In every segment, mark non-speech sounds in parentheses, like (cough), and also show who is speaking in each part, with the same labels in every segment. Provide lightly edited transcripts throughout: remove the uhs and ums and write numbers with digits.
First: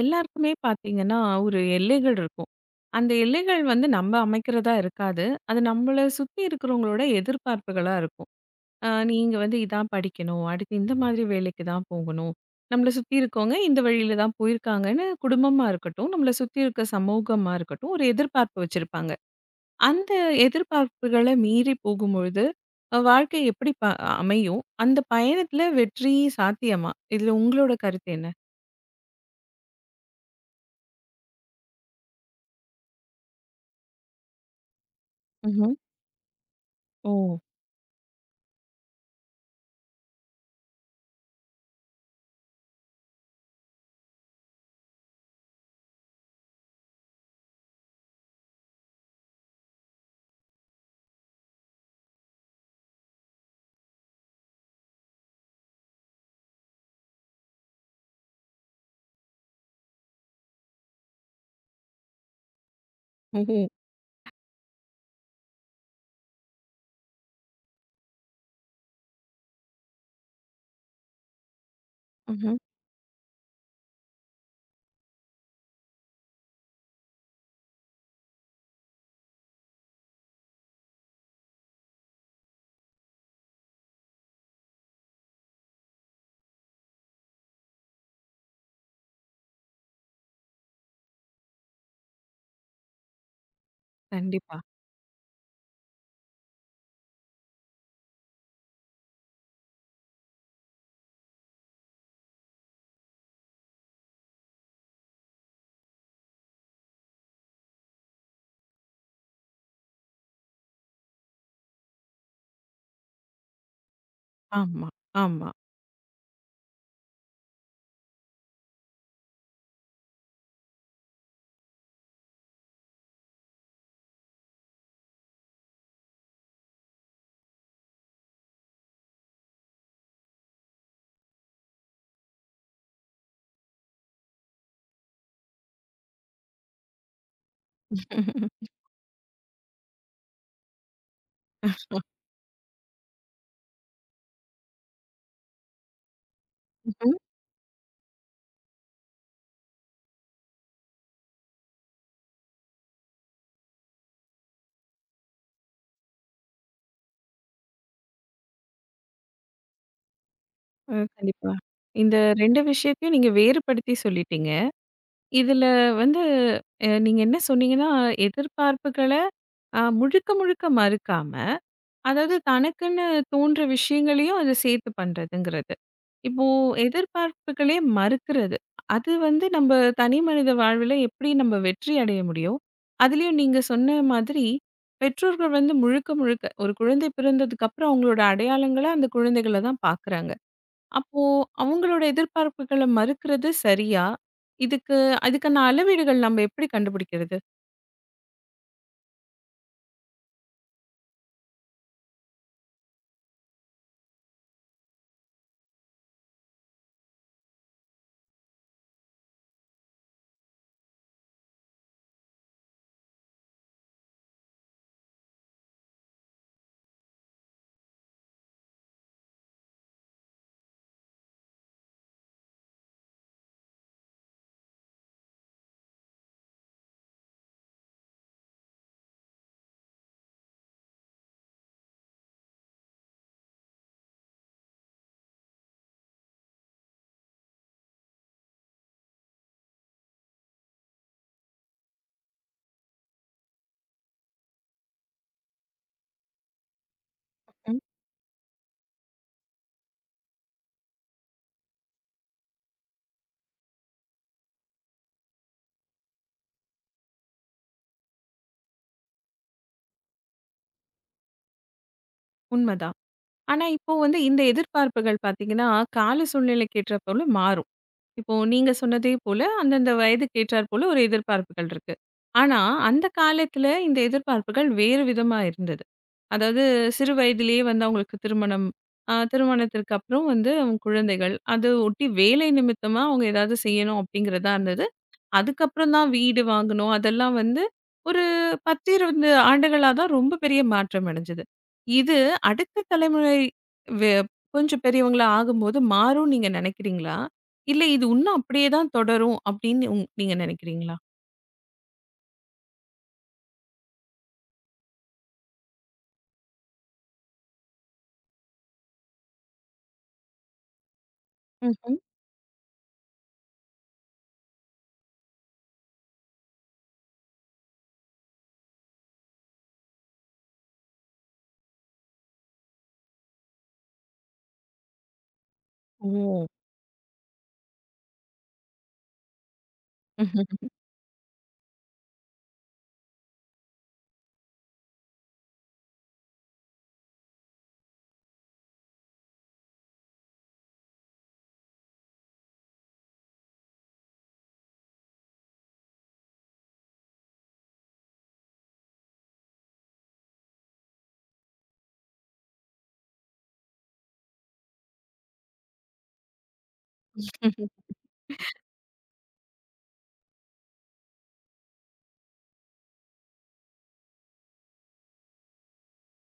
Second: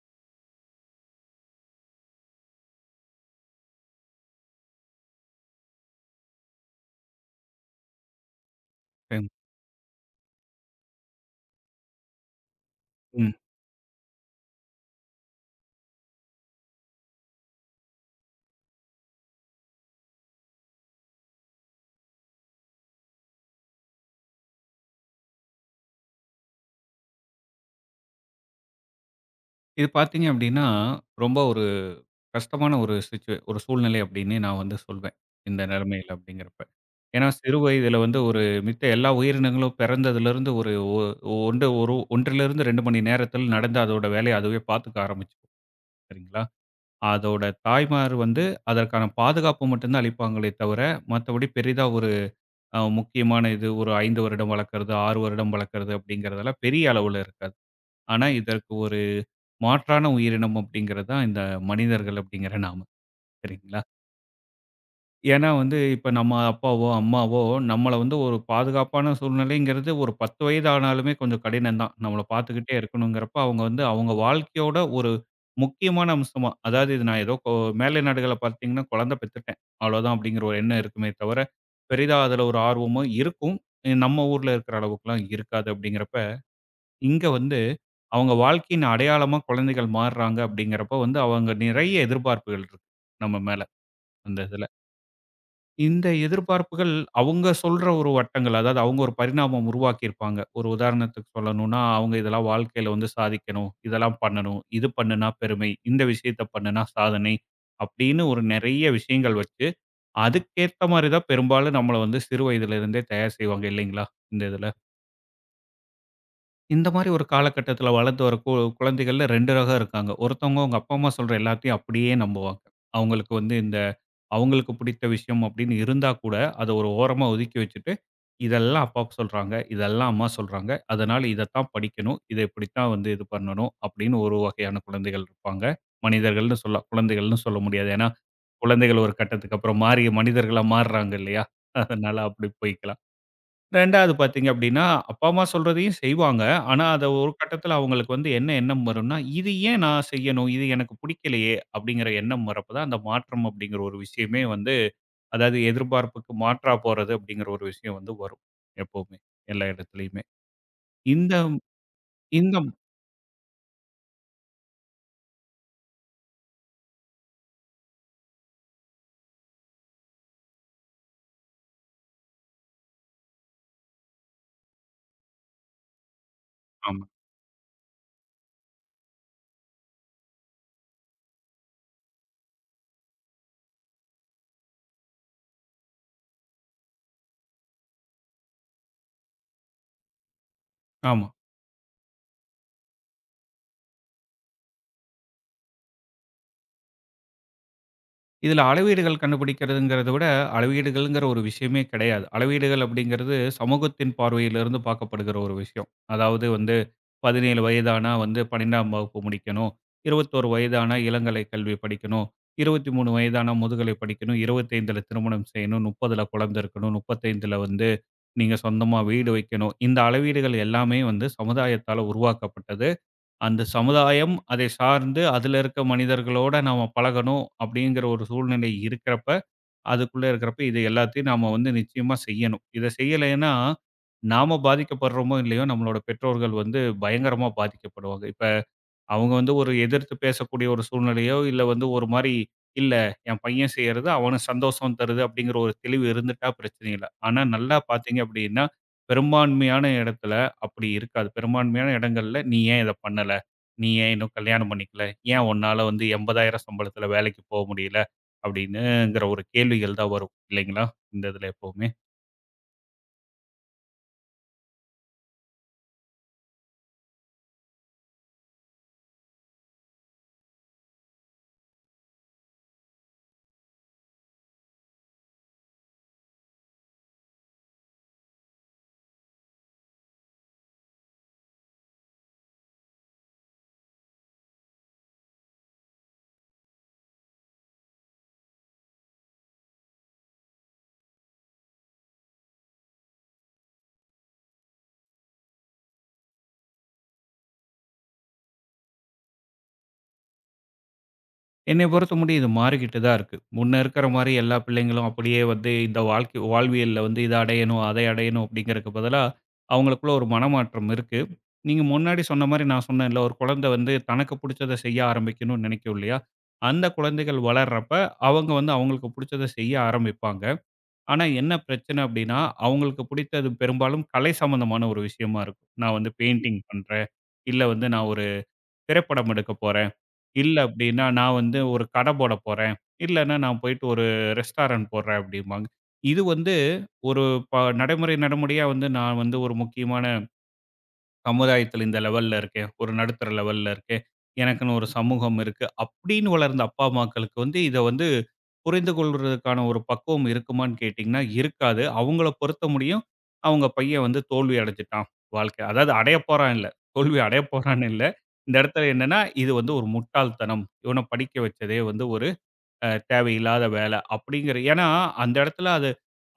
Speaker 1: எல்லாருக்குமே பார்த்தீங்கன்னா, ஒரு எல்லைகள் இருக்கும். அந்த எல்லைகள் வந்து நம்ம அமைக்கிறதா இருக்காது. அது நம்மள சுத்தி இருக்கிறவங்களோட எதிர்பார்ப்புகளா இருக்கும்.
Speaker 2: ம்.
Speaker 1: நீங்க வந்து இதான் படிக்கணும், அடுத்து இந்த மாதிரி வேலைக்கு தான் போகணும். நம்மள சுத்தி
Speaker 2: ம்.
Speaker 1: இருக்கவங்க இந்த வழியில தான் போயிருக்காங்கன்னு குடும்பமா இருக்கட்டும், நம்மள சுத்தி இருக்க சமூகமா இருக்கட்டும், ஒரு எதிர்பார்ப்பு வச்சிருப்பாங்க. அந்த எதிர்பார்ப்புகள மீறி போகும்பொழுது, வாழ்க்கை எப்படி அமையும்? அந்த பயணத்துல வெற்றி சாத்தியமா? இதுல உங்களோட கருத்து என்ன?
Speaker 2: இது பார்த்தீங்க அப்படின்னா, ரொம்ப ஒரு கஷ்டமான ஒரு ஒரு சூழ்நிலை அப்படின்னே நான் வந்து சொல்வேன். இந்த
Speaker 1: ம்ஹ்ம்.
Speaker 2: நிலைமையில அப்படிங்கிறப்ப.
Speaker 1: ஓ!
Speaker 2: ஏன்னா சிறு வயதில வந்து ஒரு மித்த எல்லா உயிரினங்களும் பிறந்ததிலிருந்து ஒரு ஒ ஒன்று ஒரு 1லிருந்து 2 மணி நேரத்தில் நடந்து அதோட வேலைய அதுவே பார்த்துக்க ஆரம்பிச்சுரும். சரிங்களா? அதோட தாய்மார் வந்து அதற்கான பாதுகாப்பு மட்டும் தான் அளிப்பாங்களே தவிர, மத்தபடி பெரிதா ஒரு முக்கியமான இது ஒரு 5 வருடம் வளர்க்கறது, 6 வருடம் வளர்க்கறது அப்படிங்கிறதெல்லாம் பெரிய அளவுல இருக்காது. ஆனா இதற்கு ஒரு மாற்றான உயிரினம் அப்படிங்கிறது தான் இந்த மனிதர்கள் அப்படிங்கிற நாம.
Speaker 1: ஓஹோ!
Speaker 2: சரிங்களா? ஏன்னா வந்து இப்ப நம்ம அப்பாவோ, அம்மாவோ நம்மள வந்து ஒரு பாதுகாப்பான சூழ்நிலைங்கிறது ஒரு 10 வயது ஆனாலுமே கொஞ்சம் கடினம் தான். நம்மள பார்த்துக்கிட்டே இருக்கணுங்கிறப்ப, அவங்க வந்து அவங்க வாழ்க்கையோட ஒரு முக்கியமான அம்சமா, அதாவது இது நான் ஏதோ மேலை நாடுகள்ல பார்த்தீங்கன்னா, குழந்தை பெத்துட்டேன் அவ்வளோதான் அப்படிங்கிற ஒரு எண்ணம் இருக்குமே தவிர, பெரிதா அதில ஒரு ஆர்வமோ இருக்கும். நம்ம ஊர்ல இருக்கிற அளவுக்குலாம் இருக்காது அப்படிங்கிறப்ப, இங்க வந்து அவங்க வாழ்க்கையின் அடையாளமா குழந்தைகள் மாறுறாங்க அப்படிங்கிறப்ப வந்து அவங்க நிறைய எதிர்பார்ப்புகள் இருக்கு நம்ம மேல அந்த
Speaker 1: கண்டிப்பா.
Speaker 2: இதுல. இந்த எதிர்பார்ப்புகள் அவங்க சொல்ற ஒரு வட்டங்கள் அதாவது அவங்க ஒரு பரிணாமம் உருவாக்கியிருப்பாங்க. ஒரு உதாரணத்துக்கு சொல்லணும்னா, அவங்க இதெல்லாம் வாழ்க்கையில வந்து சாதிக்கணும், இதெல்லாம் பண்ணணும், இது பண்ணுனா பெருமை, இந்த விஷயத்த பண்ணுனா சாதனை அப்படின்னு ஒரு நிறைய விஷயங்கள் வச்சு, அதுக்கேத்த மாரி தான் பெரும்பாலும் நம்மள வந்து சிறு வயதிலிருந்தே தயார் செய்வாங்க இல்லைங்களா? இந்த இதுல.
Speaker 1: ஆமா, ஆமா.
Speaker 2: இந்த மாரி ஒரு காலகட்டத்தில வளர்ந்து வர குழந்தைகள்ல 2 ரகம் இருக்காங்க. ஒருத்தவங்க அவங்க அப்பா, அம்மா சொல்ற எல்லாத்தையும் அப்படியே நம்புவாங்க. அவங்களுக்கு வந்து இந்த அவங்களுக்கு பிடித்த விஷயம் அப்படின்னு இருந்தா கூட, அத ஒரு ஓரமா ஒதுக்கி வச்சுட்டு, இதெல்லாம் அப்பா சொல்றாங்க, இதெல்லாம் அம்மா சொல்றாங்க. அதனால இதத்தான் படிக்கணும். இத இப்படித்தான் வந்து இது பண்ணணும் அப்படின்னு ஒரு வகையான குழந்தைகள் இருப்பாங்க. மனிதர்கள்னு சொல்லலாம். குழந்தைகள்னு சொல்ல முடியாது. ஏன்னா, குழந்தைகள் ஒரு கட்டத்துக்கு அப்புறம் மாறி மனிதர்களா மாறுறாங்க இல்லையா? அதனால அப்படி போய்க்கலாம். 2வது பார்த்தீங்க அப்படின்னா, அப்பா, அம்மா சொல்றதையும் செய்வாங்க. ஆனா, அத
Speaker 1: ம்ஹ்ம்.
Speaker 2: ஒரு கட்டத்தில அவங்களுக்கு வந்து என்ன எண்ணம் வரும்னா, "இது ஏன் நான் செய்யணும்? இது எனக்கு பிடிக்கலையே!" அப்படிங்கிற எண்ணம் வரப்ப தான், அந்த மாற்றம் அப்படிங்கிற ஒரு விஷயமே வந்து அதாவது எதிர்பார்ப்புக்கு மாற்றா போறது அப்படிங்கிற ஒரு விஷயம் வந்து வரும். எப்பவுமே, எல்லா இடத்துலயுமே. இந்த
Speaker 1: கண்டிப்பா. இந்த
Speaker 2: இந்த
Speaker 1: 2 விஷயத்தையும் நீங்க வேறுபடுத்தி சொல்லிட்டீங்க. இதுல வந்து நீங்க என்ன சொன்னீங்கன்னா, எதிர்பார்ப்புகள முழுக்க முழுக்க மறுக்காம, அதாவது தனக்குன்னு தோன்ற விஷயங்களையும் அத சேர்த்து பண்றதுங்கிறது. இப்போ
Speaker 2: ஆமா,
Speaker 1: எதிர்பார்ப்புகளே மறுக்கிறது. அது வந்து நம்ம தனி மனித வாழ்வில எப்படி நம்ம வெற்றி அடைய முடியும்? அதுலயும் நீங்க சொன்ன மாதிரி, பெற்றோர்கள் வந்து முழுக்க முழுக்க ஒரு குழந்தை பிறந்ததுக்கு அப்புறம் அவங்களோட அடையாளங்களா அந்த குழந்தைகள தான் பார்க்குறாங்க. அப்போ
Speaker 2: ஆமா.
Speaker 1: அவங்களோட எதிர்பார்ப்புகள மறுக்கிறது சரியா? இதுக்கு அதுக்கான அளவீடுகள் நம்ம எப்படி கண்டுபிடிக்கிறது?
Speaker 2: இதில அளவீடுகள் கண்டுபிடிக்கிறதுங்கிறத விட, அளவீடுகள்ங்கிற ஒரு விஷயமே கிடையாது. அளவீடுகள் அப்படிங்கிறது சமூகத்தின் பார்வையிலிருந்து பார்க்கப்படுகிற ஒரு விஷயம். அதாவது வந்து 17 வயதானா வந்து 12ஆம் வகுப்பு முடிக்கணும். 21 வயதானா இளங்கலை கல்வி படிக்கணும். 23 வயதானா முதுகலை படிக்கணும். 25ல திருமணம் செய்யணும். 30ல குழந்தை இருக்கணும். 35ல வந்து நீங்க சொந்தமா வீடு வைக்கணும். இந்த அளவீடுகள் எல்லாமே வந்து சமுதாயத்தால உருவாக்கப்பட்டது. அந்த சமுதாயம், அதை சார்ந்து அதில இருக்க மனிதர்களோட நாம பழகணும் அப்படிங்கிற ஒரு சூழ்நிலை இருக்கிறப்ப, அதுக்குள்ள இருக்கிறப்ப இது எல்லாத்தையும் நாம வந்து நிச்சயமா செய்யணும். இத செய்யலைன்னா, நாம பாதிக்கப்படுறோமோ இல்லையோ, நம்மளோட பெற்றோர்கள் வந்து பயங்கரமா பாதிக்கப்படுவாங்க. இப்ப அவங்க வந்து ஒரு எதிர்த்து பேசக்கூடிய ஒரு சூழ்நிலையோ, இல்ல வந்து ஒரு மாரி, "இல்ல என் பையன் செய்றது அவனுக்கு சந்தோஷம் தருது" அப்படிங்கிற ஒரு தெளிவு இருந்துட்டா பிரச்சனை இல்ல. ஆனா நல்லா
Speaker 1: ம்.
Speaker 2: பார்த்தீங்க அப்படின்னா, பெரும்பான்மையான இடத்துல அப்படி இருக்காது. பெரும்பான்மையான இடங்கள்ல, "நீ ஏன் இத பண்ணல? நீ ஏன் இன்னும் கல்யாணம் பண்ணிக்கல? ஏன் உன்னால வந்து 80,000 சம்பளத்துல வேலைக்கு போ முடியல?" அப்படின்னுங்கிற ஒரு கேள்விகள் தான் வரும் இல்லைங்களா? இந்த இதுல எப்பவுமே.
Speaker 1: உண்மதான். ஆனா இப்போ வந்து இந்த எதிர்பார்ப்புகள் பார்த்தீங்கன்னா, கால சூழ்நிலைக்கு ஏற்றாற்போல மாறும். இப்போ நீங்க சொன்னதே போல, அந்தந்த வயதுக்கு ஏற்றார் போல ஒரு எதிர்பார்ப்புகள் இருக்கு. ஆனா, அந்த காலத்துல இந்த எதிர்பார்ப்புகள் வேறு விதமா இருந்தது. அதாவது சிறு வயதிலேயே வந்து அவங்களுக்கு திருமணம், திருமணத்திற்கு அப்புறம் வந்து அவங்க குழந்தைகள், அது ஒட்டி வேலை நிமித்தமா அவங்க ஏதாவது செய்யணும் அப்படிங்கிறதா இருந்தது. அதுக்கப்புறம் தான் வீடு வாங்குனோம். அதெல்லாம் வந்து ஒரு 10, 20 ஆண்டுகளா தான் ரொம்ப பெரிய மாற்றம் அடைஞ்சது. இது அடுத்த தலைமுறை வெ கொஞ்சம் பெரியவங்களா ஆகும்போது மாறும்னு நீங்க நினைக்கிறீங்களா? இல்ல இது இன்னும் அப்படியே தான் தொடரும் அப்படின்னு நீங்க நினைக்கிறீங்களா?
Speaker 2: என்னைய பொறுத்த முடியும் இது மாறிக்கிட்டு தான் இருக்கு. முன்ன இருக்கிற மாரி எல்லா பிள்ளைங்களும் அப்படியே வந்து இந்த வாழ்க்கை வாழ்வியல்ல வந்து இத அடையணும், அதை அடையணும் அப்படிங்கிறக்கு பதிலா, அவங்களுக்குள்ள ஒரு மனமாற்றம் இருக்கு. நீங்க
Speaker 1: ம்ஹ்ம்.
Speaker 2: முன்னாடி சொன்ன மாரி நான் சொன்னேன்ல, ஒரு குழந்தை வந்து தனக்கு புடிச்சத செய்ய ஆரம்பிக்கணும்னு நினைக்கும் இல்லையா? அந்த குழந்தைகள் வளர்றப்ப, அவங்க வந்து அவங்களுக்கு புடிச்சத செய்ய ஆரம்பிப்பாங்க. ஆனா என்ன பிரச்சனை அப்படின்னா, அவங்களுக்கு பிடித்தது பெரும்பாலும் கலை சம்மந்தமான ஒரு விஷயமா இருக்கும். நான் வந்து
Speaker 1: ஓ!
Speaker 2: பெயிண்டிங் பண்றேன், இல்ல வந்து நான் ஒரு திரைப்படம் எடுக்க போறேன். இல்ல
Speaker 1: ம்ஹ்ம்.
Speaker 2: அப்படின்னா, நான் வந்து ஒரு கடை போடப் போறேன். இல்லன்னா, நான் போயிட்டு ஒரு ரெஸ்டாரண்ட் போடுறேன் அப்படிம்பாங்க. இது வந்து ஒரு நடைமுறை நடைமுறையா வந்து நான் வந்து ஒரு முக்கியமான சமுதாயத்தில இந்த லெவல்ல இருக்கேன். ஒரு நடுத்தர லெவல்ல இருக்கேன். எனக்குன்னு ஒரு சமூகம் இருக்கு. அப்படின்னு வளர்ந்த அப்பா, அம்மாக்களுக்கு வந்து இத வந்து புரிந்து கொள்றதுக்கான ஒரு பக்குவம் இருக்குமான்னு கேட்டீங்கன்னா, இருக்காது. அவங்கள பொறுத்த முடியும். அவங்க பையன் வந்து தோல்வி அடைஞ்சுட்டான் வாழ்க்கை. அதாவது அடையப் போறான் இல்ல. தோல்வி அடையப் போறான்னு இல்ல. இந்த இடத்துல என்னன்னா, இது வந்து ஒரு முட்டாள்தனம். இவன படிக்க வச்சதே வந்து ஒரு தேவையில்லாத வேலை அப்படிங்கிற ஏன்னா, அந்த இடத்துல அது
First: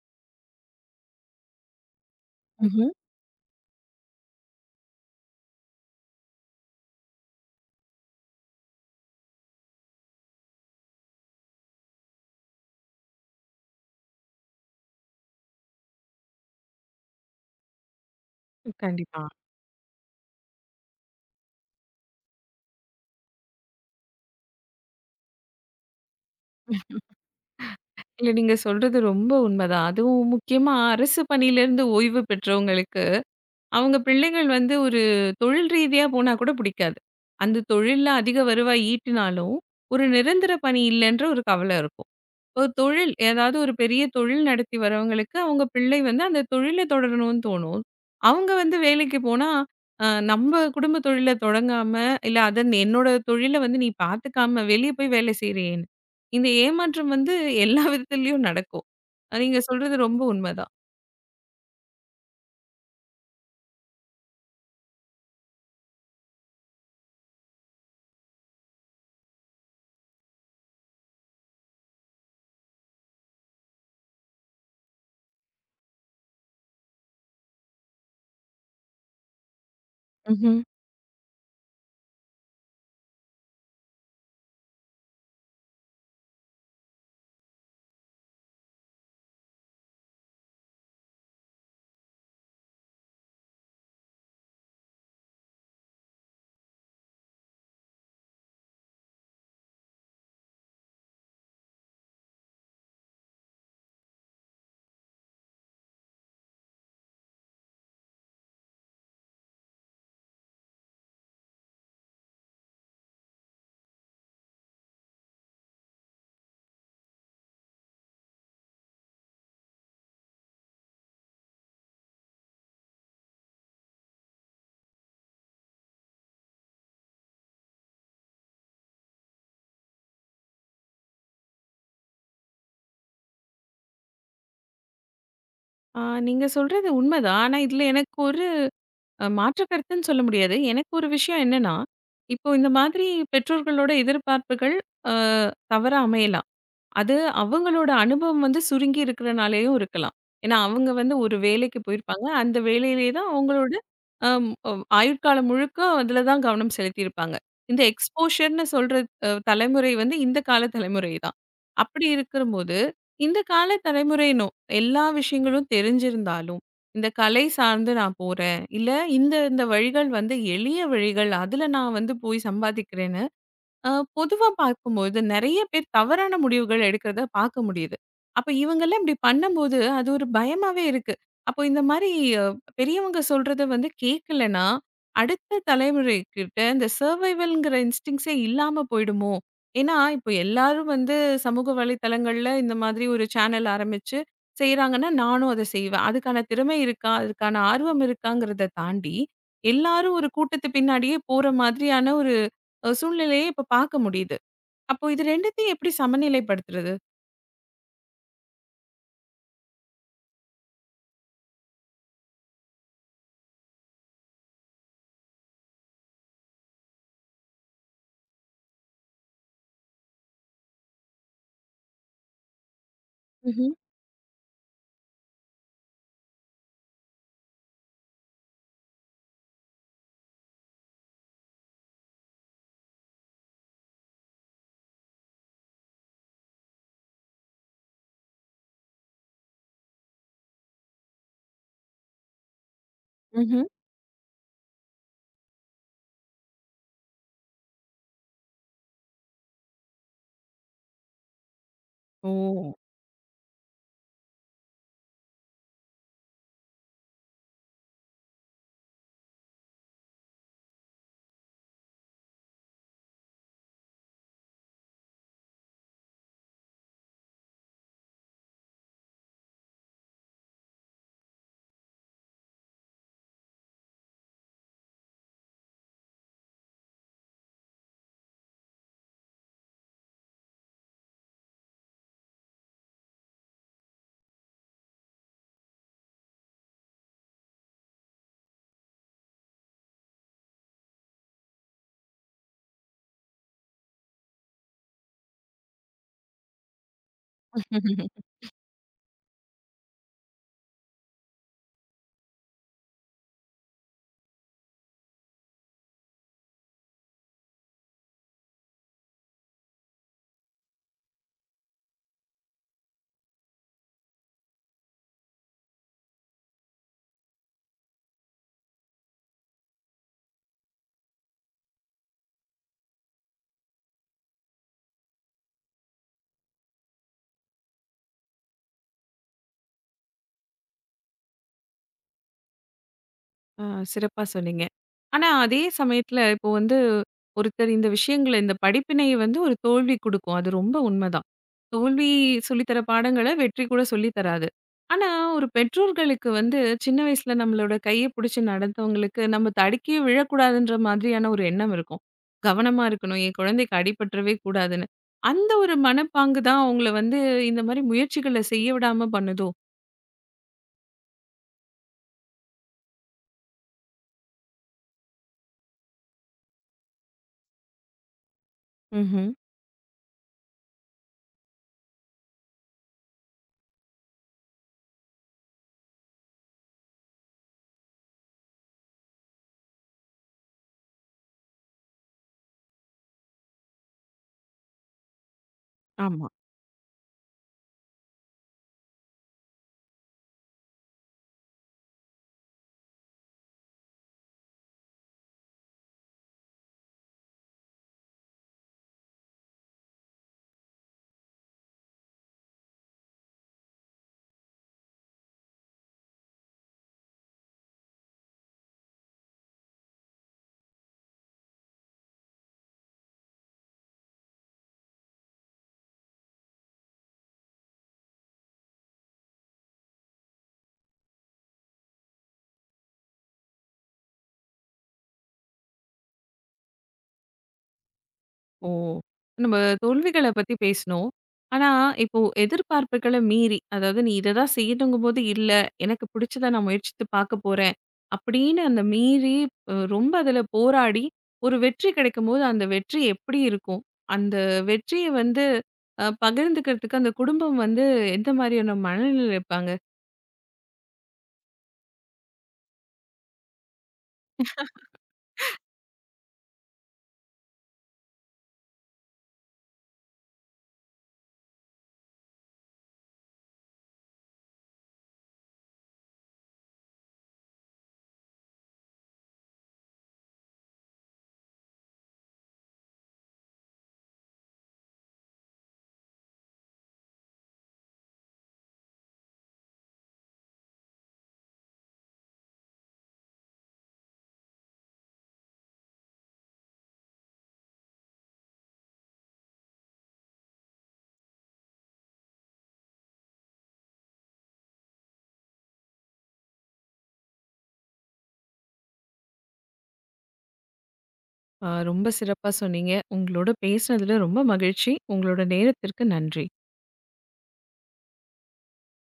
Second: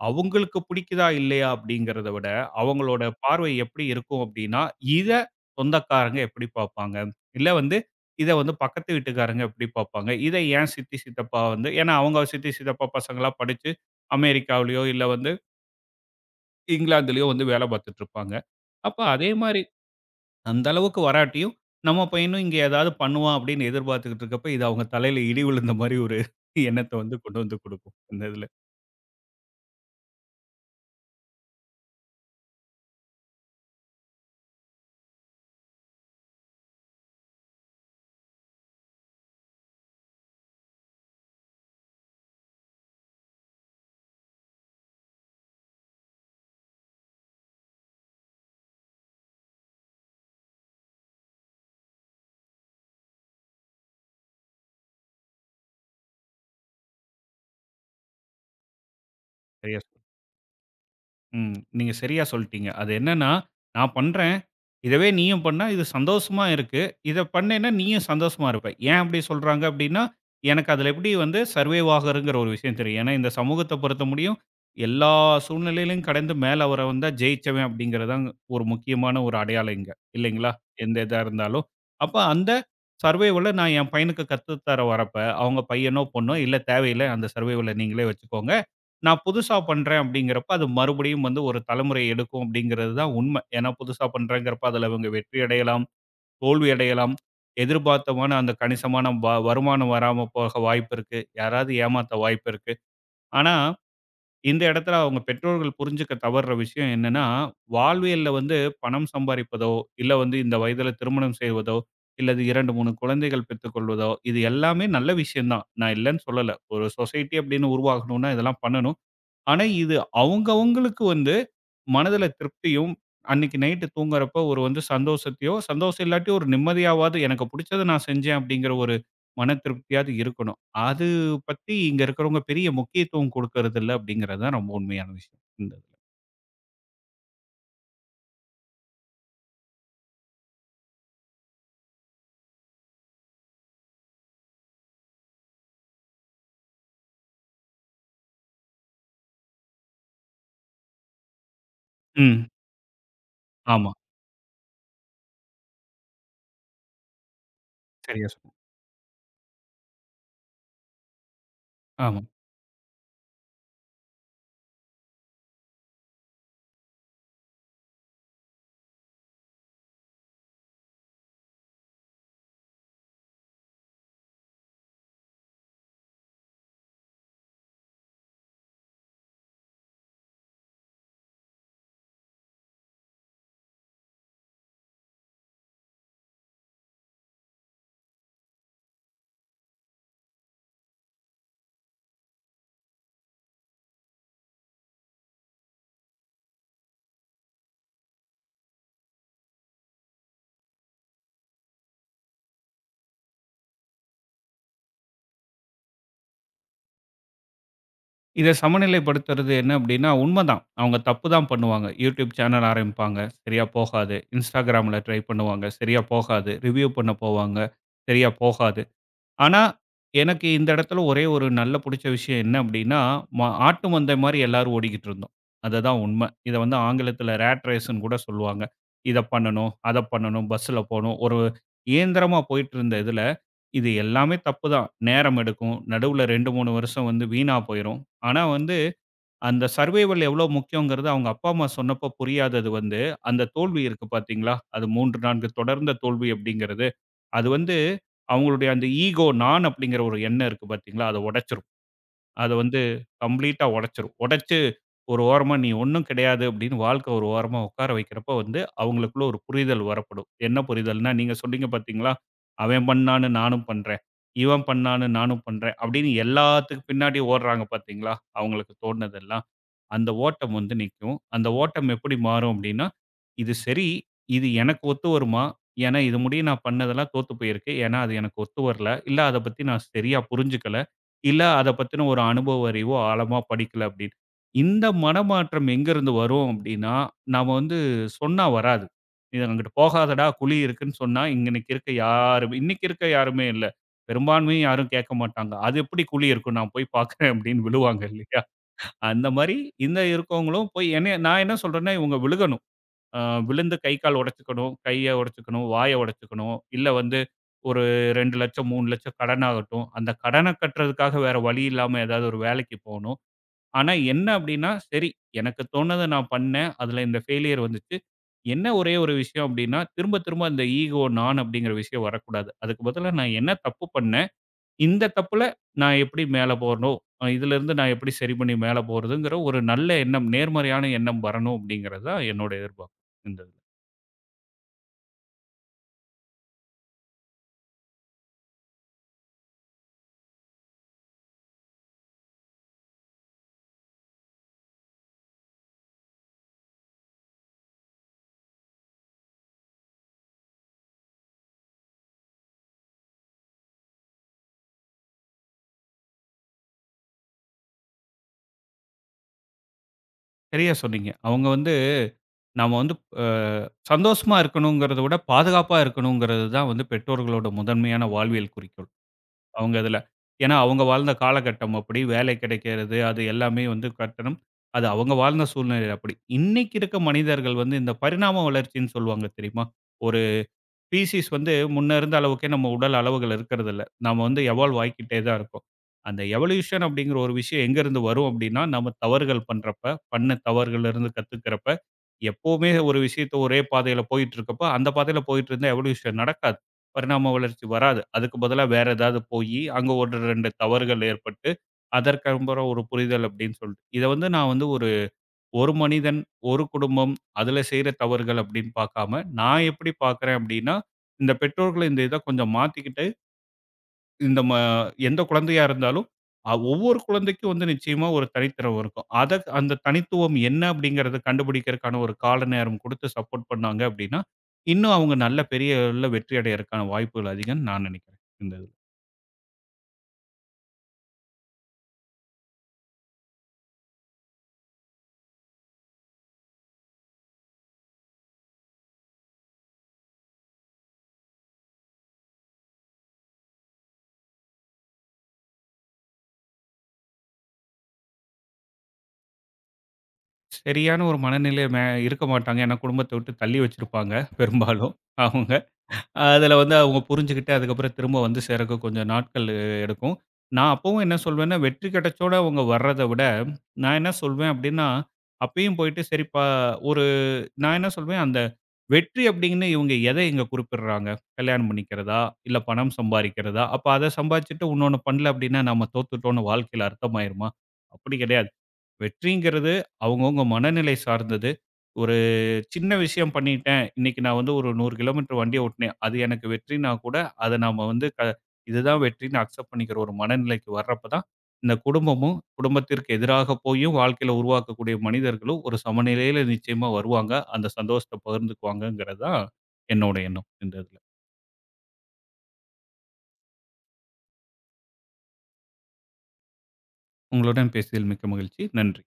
Speaker 2: அவங்களுக்கு பிடிக்குதா இல்லையா அப்படிங்கிறத விட,
Speaker 1: ம்ஹ்ம்.
Speaker 2: அவங்களோட பார்வை எப்படி இருக்கும் அப்படின்னா, இத சொந்தக்காரங்க எப்படி பார்ப்பாங்க? இல்ல வந்து இத வந்து பக்கத்து வீட்டுக்காரங்க எப்படி பார்ப்பாங்க? இத ஏன் சித்தி, சித்தப்பா வந்து ஏன்னா அவங்க சித்தி, சித்தப்பா பசங்களா படிச்சு அமெரிக்காவிலயோ, இல்ல வந்து இங்கிலாந்துலயோ வந்து வேலை பார்த்துட்டு இருப்பாங்க. அப்ப
Speaker 1: கண்டிப்பா.
Speaker 2: அதே மாரி அந்த அளவுக்கு வராட்டியும், நம்ம பையனும் இங்க ஏதாவது பண்ணுவான் அப்படின்னு எதிர்பார்த்துக்கிட்டு இருக்கப்ப, இது அவங்க தலையில இடி விழுந்த மாரி ஒரு எண்ணத்த வந்து கொண்டு வந்து குடுக்கும். இந்த
Speaker 1: இல்ல
Speaker 2: இதுல.
Speaker 1: நீங்க சொல்றது ரொம்ப உண்மதான். அதுவும் முக்கியமா அரசு பணியிலேருந்து ஓய்வு பெற்றவங்களுக்கு அவங்க பிள்ளைகள் வந்து ஒரு தொழில் ரீதியா போனா கூட பிடிக்காது. அந்த தொழில்ல அதிக வருவாய் ஈட்டினாலும், ஒரு நிரந்தர பணி இல்லன்ற ஒரு கவலை இருக்கும். ஒரு தொழில் ஏதாவது ஒரு பெரிய தொழில் நடத்தி வரவங்களுக்கு, அவங்க பிள்ளை வந்து அந்த தொழில தொடரணும்னு தோணும். அவங்க வந்து வேலைக்கு போனா, "நம்ப குடும்ப தொழில தொடங்காம, இல்ல அத என்னோட தொழில வந்து நீ பார்த்துக்காம வெளிய போய் வேலை செய்றியேன்னு." இந்த ஏமாற்றம் வந்து எல்லா விதத்துலயும் நடக்கும். நீங்க
Speaker 2: சரியா
Speaker 1: சொல்றது ரொம்ப
Speaker 2: ம். நீங்க சரியா சொல்ட்டீங்க. அது என்னன்னா, நான் பண்றேன். இதவே நீயும் பண்ணா, இது சந்தோஷமா இருக்கு. இத பண்ணேன்னா நீயும் சந்தோஷமா இருப்ப. ஏன் அப்படி சொல்றாங்க அப்படின்னா, எனக்கு அதுல எப்படி வந்து சர்வைவ் ஆகுறங்கிற ஒரு விஷயம் தெரியும். ஏன்னா, இந்த சமூகத்த பொறுத்த முடியும், எல்லா சூழ்நிலையிலும் கடந்து மேல வரவன் தான் ஜெயிச்சவன் அப்படிங்கிறது தான் ஒரு முக்கியமான ஒரு அடையாளம் இங்க. இல்லைங்களா?
Speaker 1: உண்மதான்.
Speaker 2: எந்த இதா இருந்தாலும். அப்ப அந்த சர்வைவல நான் என் பையனுக்கு கத்து தர வரப்ப, அவங்க பையனோ, பொண்ணோ இல்ல தேவையில்ல அந்த சர்வைவல நீங்களே வச்சுக்கோங்க. நான் புதுசா பண்றேன் அப்படிங்கிறப்ப, அது மறுபடியும் வந்து ஒரு தலைமுறை எடுக்கும் அப்படிங்கிறது தான் உண்மை. ஏன்னா புதுசா பண்றேங்கிறப்ப அதுல இவங்க வெற்றி அடையலாம், தோல்வி அடையலாம். எதிர்பார்த்தமான அந்த கணிசமான வருமானம் வராம போக வாய்ப்பு இருக்கு. யாராவது ஏமாத்த வாய்ப்பு இருக்கு. ஆனா, இந்த இடத்துல அவங்க பெற்றோர்கள் புரிஞ்சுக்க தவறுற விஷயம் என்னன்னா, வாழ்வியல்ல வந்து பணம் சம்பாரிப்பதோ, இல்ல வந்து இந்த வயதில திருமணம் செய்வதோ, இல்லது 2, 3 குழந்தைகள் பெத்துக்கொள்வதோ, இது எல்லாமே நல்ல விஷயம் தான். நான் இல்லன்னு சொல்லல. ஒரு சொசைட்டி அப்படின்னு உருவாகணும்னா இதெல்லாம் பண்ணணும். ஆனா, இது அவுங்க அவுங்களுக்கு வந்து மனதில திருப்தியும், அன்னைக்கு நைட்டு தூங்குறப்போ ஒரு வந்து சந்தோஷத்தையோ, சந்தோஷம் இல்லாட்டி ஒரு நிம்மதியாவாவது எனக்கு புடிச்சத நான் செஞ்சேன் அப்படிங்கிற ஒரு மன திருப்தியாவது இருக்கணும். அது பத்தி இங்க இருக்கிறவங்க பெரிய முக்கியத்துவம் குடுக்கறதில்ல அப்படிங்கிறது தான் ரொம்ப உண்மையான விஷயம். இந்த இதுல.
Speaker 1: ஆ நீங்க சொல்றது உண்மைதான். ஆனா, இதில எனக்கு ஒரு மாற்று கருத்துன்னு சொல்ல முடியாது. எனக்கு ஒரு விஷயம் என்னன்னா, இப்போ இந்த மாதிரி பெற்றோர்களோட எதிர்பார்ப்புகள் அ தவறா அமையலாம். அது அவங்களோட அனுபவம் வந்து சுருங்கி இருக்கிறனாலேயும் இருக்கலாம். ஏன்னா, அவங்க வந்து ஒரு வேலைக்கு போயிருப்பாங்க.
Speaker 2: ம்.
Speaker 1: அந்த வேலையிலேயே தான் அவங்களோட
Speaker 2: ஆமா.
Speaker 1: அம் அ ஆயுட்காலம் முழுக்க அதில தான் கவனம் செலுத்தியிருப்பாங்க. இந்த
Speaker 2: சரியா சொன்னீங்க.
Speaker 1: எக்ஸ்போஷர்ன்னு சொல்ற தலைமுறை வந்து இந்த கால தலைமுறை தான். அப்படி
Speaker 2: ஆமா.
Speaker 1: இருக்கும்போது, இந்த கால தலைமுறையினும் எல்லா விஷயங்களும் தெரிஞ்சிருந்தாலும், இந்த கலை சார்ந்து நான் போறேன். இல்ல இந்த இந்த வழிகள் வந்து எளிய வழிகள். அதில நான் வந்து போய் சம்பாதிக்கிறேன்னு அ பொதுவா பார்க்கும்போது நெறைய பேர் தவறான முடிவுகள் எடுக்கிறத பார்க்க முடியுது. அப்ப இவங்கலாம் இப்படி பண்ணும்போது, அது ஒரு பயமாவே இருக்கு. அப்போ இந்த மாரி பெரியவங்க சொல்றத வந்து கேட்கலன்னா, அடுத்த தலைமுறைகிட்ட இந்த சர்வைவல்ங்கிற இன்ஸ்டிங்ஸே இல்லாம போயிடுமோ? ஏன்னா, இப்போ எல்லாரும் வந்து சமூக வலைத்தளங்கள்ல இந்த மாதிரி ஒரு சேனல் ஆரம்பிச்சு செய்றாங்கன்னா, நானும் அத செய்வேன். அதுக்கான திறமை இருக்கா? அதுக்கான ஆர்வம் இருக்காங்கிறத தாண்டி, எல்லாரும் ஒரு கூட்டத்து பின்னாடியே போற மாதிரியான ஒரு சூழ்நிலையே இப்ப பார்க்க முடியுது. அப்போ இது 2த்தையும் எப்படி சமநிலைப்படுத்துறது?
Speaker 2: இத சமநிலைப்படுத்துறது என்ன அப்படின்னா, உண்மதான். அவுங்க தப்பு தான் பண்ணுவாங்க. YouTube சேனல் ஆரம்பிப்பாங்க. சரியா போகாது. Instagramல ட்ரை பண்ணுவாங்க. சரியா போகாது. ரிவ்யூ பண்ண போவாங்க. சரியா போகாது. ஆனா, எனக்கு இந்த இடத்துல ஒரே ஒரு நல்ல புடிச்ச விஷயம் என்ன அப்டின்னா, ம
Speaker 1: ம்ஹ்ம்.
Speaker 2: ஆட்டு மந்தை மாரி எல்லாரும் ஓடிக்கிட்டு இருந்தோம். அதுதான் உண்ம. இத வந்து ஆங்கிலத்துல ராட் ரேஸ்ன்னு கூட சொல்லுவாங்க. இத பண்ணணும், அத பண்ணணும், பஸ்ஸுல போணும். ஒரு இயந்திரமா போயிட்டுருந்த இதுல, இது எல்லாமே தப்பு தான். நேரம் எடுக்கும். நடுவுல 2, 3 வருஷம் வந்து வீணா போயிரும். ஆனா வந்து, அந்த சர்வைவல் எவ்ளோ முக்கியங்கிறது அவங்க அப்பா, அம்மா சொன்னப்போ புரியாதது வந்து, அந்த
Speaker 1: ம்ஹ்ம்.
Speaker 2: தோல்வி இருக்கு பாத்தீங்களா? அது 3, 4 தொடர்ந்த தோல்வி அப்டிங்கிறது அது வந்து அவங்களுடைய அந்த ஈகோ, நான் அப்படிங்கிற ஒரு எண்ணம் இருக்கு பார்த்தீங்களா, அத உடைச்சிரும்.
Speaker 1: ஓ!
Speaker 2: அத வந்து கம்ப்ளீட்டா உடைச்சிரும். உடைச்சு ஒரு ஓரமா நீ ஒண்ணும் கிடையாது அப்படின்னு வாழ்க்க ஒரு ஓரமா உட்கார வைக்கிறப்போ வந்து அவங்களுக்குள்ள ஒரு புரிதல் வரப்படும். என்ன புரிதல்னா, நீங்க சொன்னீங்க பார்த்தீங்களா, அவன் பண்ணான்னு நானும் பண்றேன். இவன் பண்ணான்னு நானும் பண்றேன். அப்படின்னு எல்லாத்துக்கு பின்னாடி ஓடுறாங்க பார்த்தீங்களா, அவங்களுக்கு தோணுனதெல்லாம். அந்த ஓட்டம் வந்து நிக்கும். அந்த ஓட்டம் எப்படி மாறும் அப்படின்னா, இது சரி, இது எனக்கு ஒத்து வருமா? ஏன்னா இது முடிய நான் பண்ணதெல்லாம் தோத்து போயிருக்கு. ஏன்னா அது எனக்கு ஒத்து வரல. இல்ல அத பத்தி நான் சரியா புரிஞ்சுக்கல. இல்ல அத பத்தின ஒரு அனுபவ அறிவோ ஆழமா படிக்கல அப்படின்னு. இந்த மனமாற்றம் எங்கேருந்து வரும் அப்படின்னா, நாம வந்து சொன்னா வராது. "நீ அங்கிட்டு போகாதடா குழி இருக்குன்னு" சொன்னா இன்னைக்கு இருக்க யாருமே இல்ல. பெரும்பான்மையும் யாரும் கேட்க மாட்டாங்க. அது எப்படி குழி இருக்கும் நான் போய் பார்க்குறேன் அப்படின்னு விழுவாங்க
Speaker 1: (laughs)
Speaker 2: இல்லையா? அந்த மாரி இந்த இருக்கவங்களும் போய் என்னைய நான் என்ன சொல்றேன்னா, இவங்க விழுகணும். அ விழுந்து கை, கால் உடைச்சுக்கணும், கைய உடைச்சுக்கணும், வாய உடைச்சுக்கணும். இல்ல வந்து ஒரு 2,00,000 3,00,000 கடன் ஆகட்டும். அந்த கடன கட்டுறதுக்காக வேற வழி இல்லாம ஏதாவது ஒரு வேலைக்கு போணும். ஆனா என்ன அப்டின்னா, சரி எனக்கு தோணத நான் பண்ணேன். அதுல இந்த ஃபெயிலியர் வந்துச்சு. என்ன ஒரே ஒரு விஷயம் அப்டின்னா, திரும்ப திரும்ப அந்த ஈகோ, நான் அப்டிங்கிற விஷயம் வரக்கூடாது. அதுக்கு பதிலா நான் என்ன தப்பு பண்ணேன்? இந்த தப்புல நான் எப்படி மேல போறணும்? இதுலருந்து நான் எப்படி சரி பண்ணி மேல போறதுங்கிற ஒரு நல்ல எண்ணம், நேர்மறையான எண்ணம் வரணும் அப்படிங்கிறது தான் என்னோட எதிர்பார்ப்பு இந்த இதுல.
Speaker 1: ஆ, சிறப்பா சொன்னீங்க. ஆனா, அதே சமயத்துல இப்போ வந்து ஒருத்தர் இந்த விஷயங்கள இந்த படிப்பினை வந்து ஒரு தோல்வி குடுக்கும். அது ரொம்ப உண்மதான். தோல்வி சொல்லித்தர பாடங்கள வெற்றி கூட சொல்லி தராது. ஆனா, ஒரு பெற்றோர்களுக்கு வந்து சின்ன வயசுல நம்மளோட கைய புடிச்சு நடந்தவங்களுக்கு நம்ம தடுக்கியே விழக்கூடாதுன்ற மாதிரியான ஒரு எண்ணம் இருக்கும். கவனமா இருக்கணும். என் குழந்தைக்கு அடிபட்டுறவே கூடாதுன்னு. அந்த ஒரு மனப்பாங்கு தான் அவங்கள வந்து இந்த மாரி முயற்சிகள செய்ய விடாம பண்ணுதோ?
Speaker 2: சரியா சொன்னீங்க. அவங்க வந்து நாம வந்து அ சந்தோஷமா இருக்கணுங்கிறத விட பாதுகாப்பா இருக்கணுங்கிறது தான் வந்து பெற்றோர்களோட முதன்மையான வாழ்வியல் குறிக்கோள்.
Speaker 1: ம்ஹ்ம்.
Speaker 2: அவங்க இதுல. ஏன்னா அவங்க வாழ்ந்த காலகட்டம் அப்படி, வேலை கிடைக்கிறது, அது எல்லாமே வந்து கட்டணம். அது அவங்க வாழ்ந்த சூழ்நிலை அப்படி. இன்னைக்கு இருக்க மனிதர்கள் வந்து இந்த பரிணாம வளர்ச்சின்னு சொல்லுவாங்க தெரியுமா? பீசிஸ் வந்து முன்ன இருந்த அளவுக்கே நம்ம உடல் அளவுகள் இருக்கிறதில்ல. நாம வந்து எவால்வ் ஆயிக்கிட்டே தான் இருக்கோம். அந்த
Speaker 1: ஆமா.
Speaker 2: எவல்யூஷன் அப்படிங்கிற ஒரு விஷயம் எங்கேருந்து வரும் அப்படின்னா, நம்ம தவறுகள் பண்றப்ப, பண்ண தவறுகள்லேருந்து கத்துக்கிறப்ப, எப்பவுமே ஒரு விஷயத்த ஒரே பாதையில போயிட்டுருக்கப்ப, அந்த பாதையில போயிட்டு இருந்தா எவல்யூஷன் நடக்காது. பரிணாம வளர்ச்சி வராது. அதுக்கு பதிலா வேற ஏதாவது போயி, அங்க 1, 2 தவறுகள் ஏற்பட்டு, அதற்கப்புறம் ஒரு புரிதல் அப்படின்னு சொல்லிட்டு இத வந்து நான் வந்து ஒரு ஒரு மனிதன், ஒரு குடும்பம், அதுல செய்ற தவறுகள் அப்படின்னு பார்க்காம, நான் எப்படி பார்க்குறேன் அப்படின்னா, இந்த பெற்றோர்கள் இந்த இத கொஞ்சம் மாத்திக்கிட்டு, இந்த எந்த குழந்தையா இருந்தாலும், ஒவ்வொரு குழந்தைக்கும் வந்து நிச்சயமா ஒரு தனித்திறம் இருக்கும். அத அந்த தனித்துவம் என்ன அப்படிங்கிறத கண்டுபிடிக்கிறதுக்கான ஒரு கால நேரம் கொடுத்து சப்போர்ட் பண்ணாங்க அப்படின்னா, இன்னும் அவங்க நல்ல பெரிய அளவுல வெற்றி அடையறதுக்கான வாய்ப்புகள் அதிகம்ன்னு நான் நினைக்கிறேன். இந்த
Speaker 1: ஓ!
Speaker 2: இதுல.
Speaker 1: நம்ம தோல்விகள பத்தி பேசினோம். ஆனா, இப்போ எதிர்பார்ப்புகள மீறி, அதாவது நீ இத தான் செய்யணுங்கும்போது, "இல்ல, எனக்கு பிடிச்சத நான் முயற்சித்து பார்க்க போறேன்." அப்படின்னு அந்த மீறி ரொம்ப அதில போராடி, ஒரு வெற்றி கிடைக்கும்போது, அந்த வெற்றி எப்படி இருக்கும்? அந்த வெற்றிய வந்து பகிர்ந்துக்கிறதுக்கு அந்த குடும்பம் வந்து எந்த மாரியான மனநிலையில இருப்பாங்க?
Speaker 2: சரியான ஒரு மனநிலை இருக்க மாட்டாங்க. ஏன்னா குடும்பத்த விட்டு தள்ளி வச்சிருப்பாங்க பெரும்பாலும் அவங்க. அதில வந்து அவங்க புரிஞ்சுகிட்டு, அதுக்கப்புறம் திரும்ப வந்து சேரக்கு கொஞ்சம் நாட்கள் எடுக்கும். நான் அப்பவும் என்ன சொல்வேன்னா, வெற்றி கிடைச்சோட அவங்க வர்றத விட, நான் என்ன சொல்வேன் அப்டின்னா, அப்பயும் போயிட்டு சரிப்பா ஒரு நான் என்ன சொல்வேன், அந்த வெற்றி அப்டின்னு இவங்க எத இங்க குறிப்பிடுறாங்க? கல்யாணம் பண்ணிக்கிறதா? இல்ல பணம் சம்பாரிக்கிறதா? அப்ப அத சம்பாரிச்சுட்டு, உன்னொன்னு பண்ணல அப்டின்னா, நம்ம தோத்துட்டோம்னு வாழ்க்கையில அர்த்தமாயிருமா? அப்டி கிடையாது. வெற்றிங்கிறது அவங்கவங்க மனநிலை சார்ந்தது. ஒரு சின்ன விஷயம் பண்ணிட்டேன். இன்னைக்கு நான் வந்து ஒரு 100 கிலோமீட்டர் வண்டிய ஓட்டுனேன். அது எனக்கு வெற்றினா கூட, அத நாம வந்து இதுதான் வெற்றின்னு அக்செப்ட் பண்ணிக்கிற ஒரு மனநிலைக்கு வர்றப்ப தான், இந்த குடும்பமும், குடும்பத்திற்கு எதிராக போயும் வாழ்க்கையில உருவாக்கக்கூடிய மனிதர்களும் ஒரு சமநிலையில நிச்சயமா வருவாங்க. அந்த சந்தோஷத்த பகிர்ந்துக்குவாங்கங்கிறது தான் என்னோட எண்ணம் இந்த இதுல.
Speaker 1: ரொம்ப சிறப்பா சொன்னீங்க. உங்களோட பேசினதுல ரொம்ப மகிழ்ச்சி. உங்களோட நேரத்திற்கு நன்றி.
Speaker 2: உங்களுடன் பேசியதில் மிக்க மகிழ்ச்சி. நன்றி.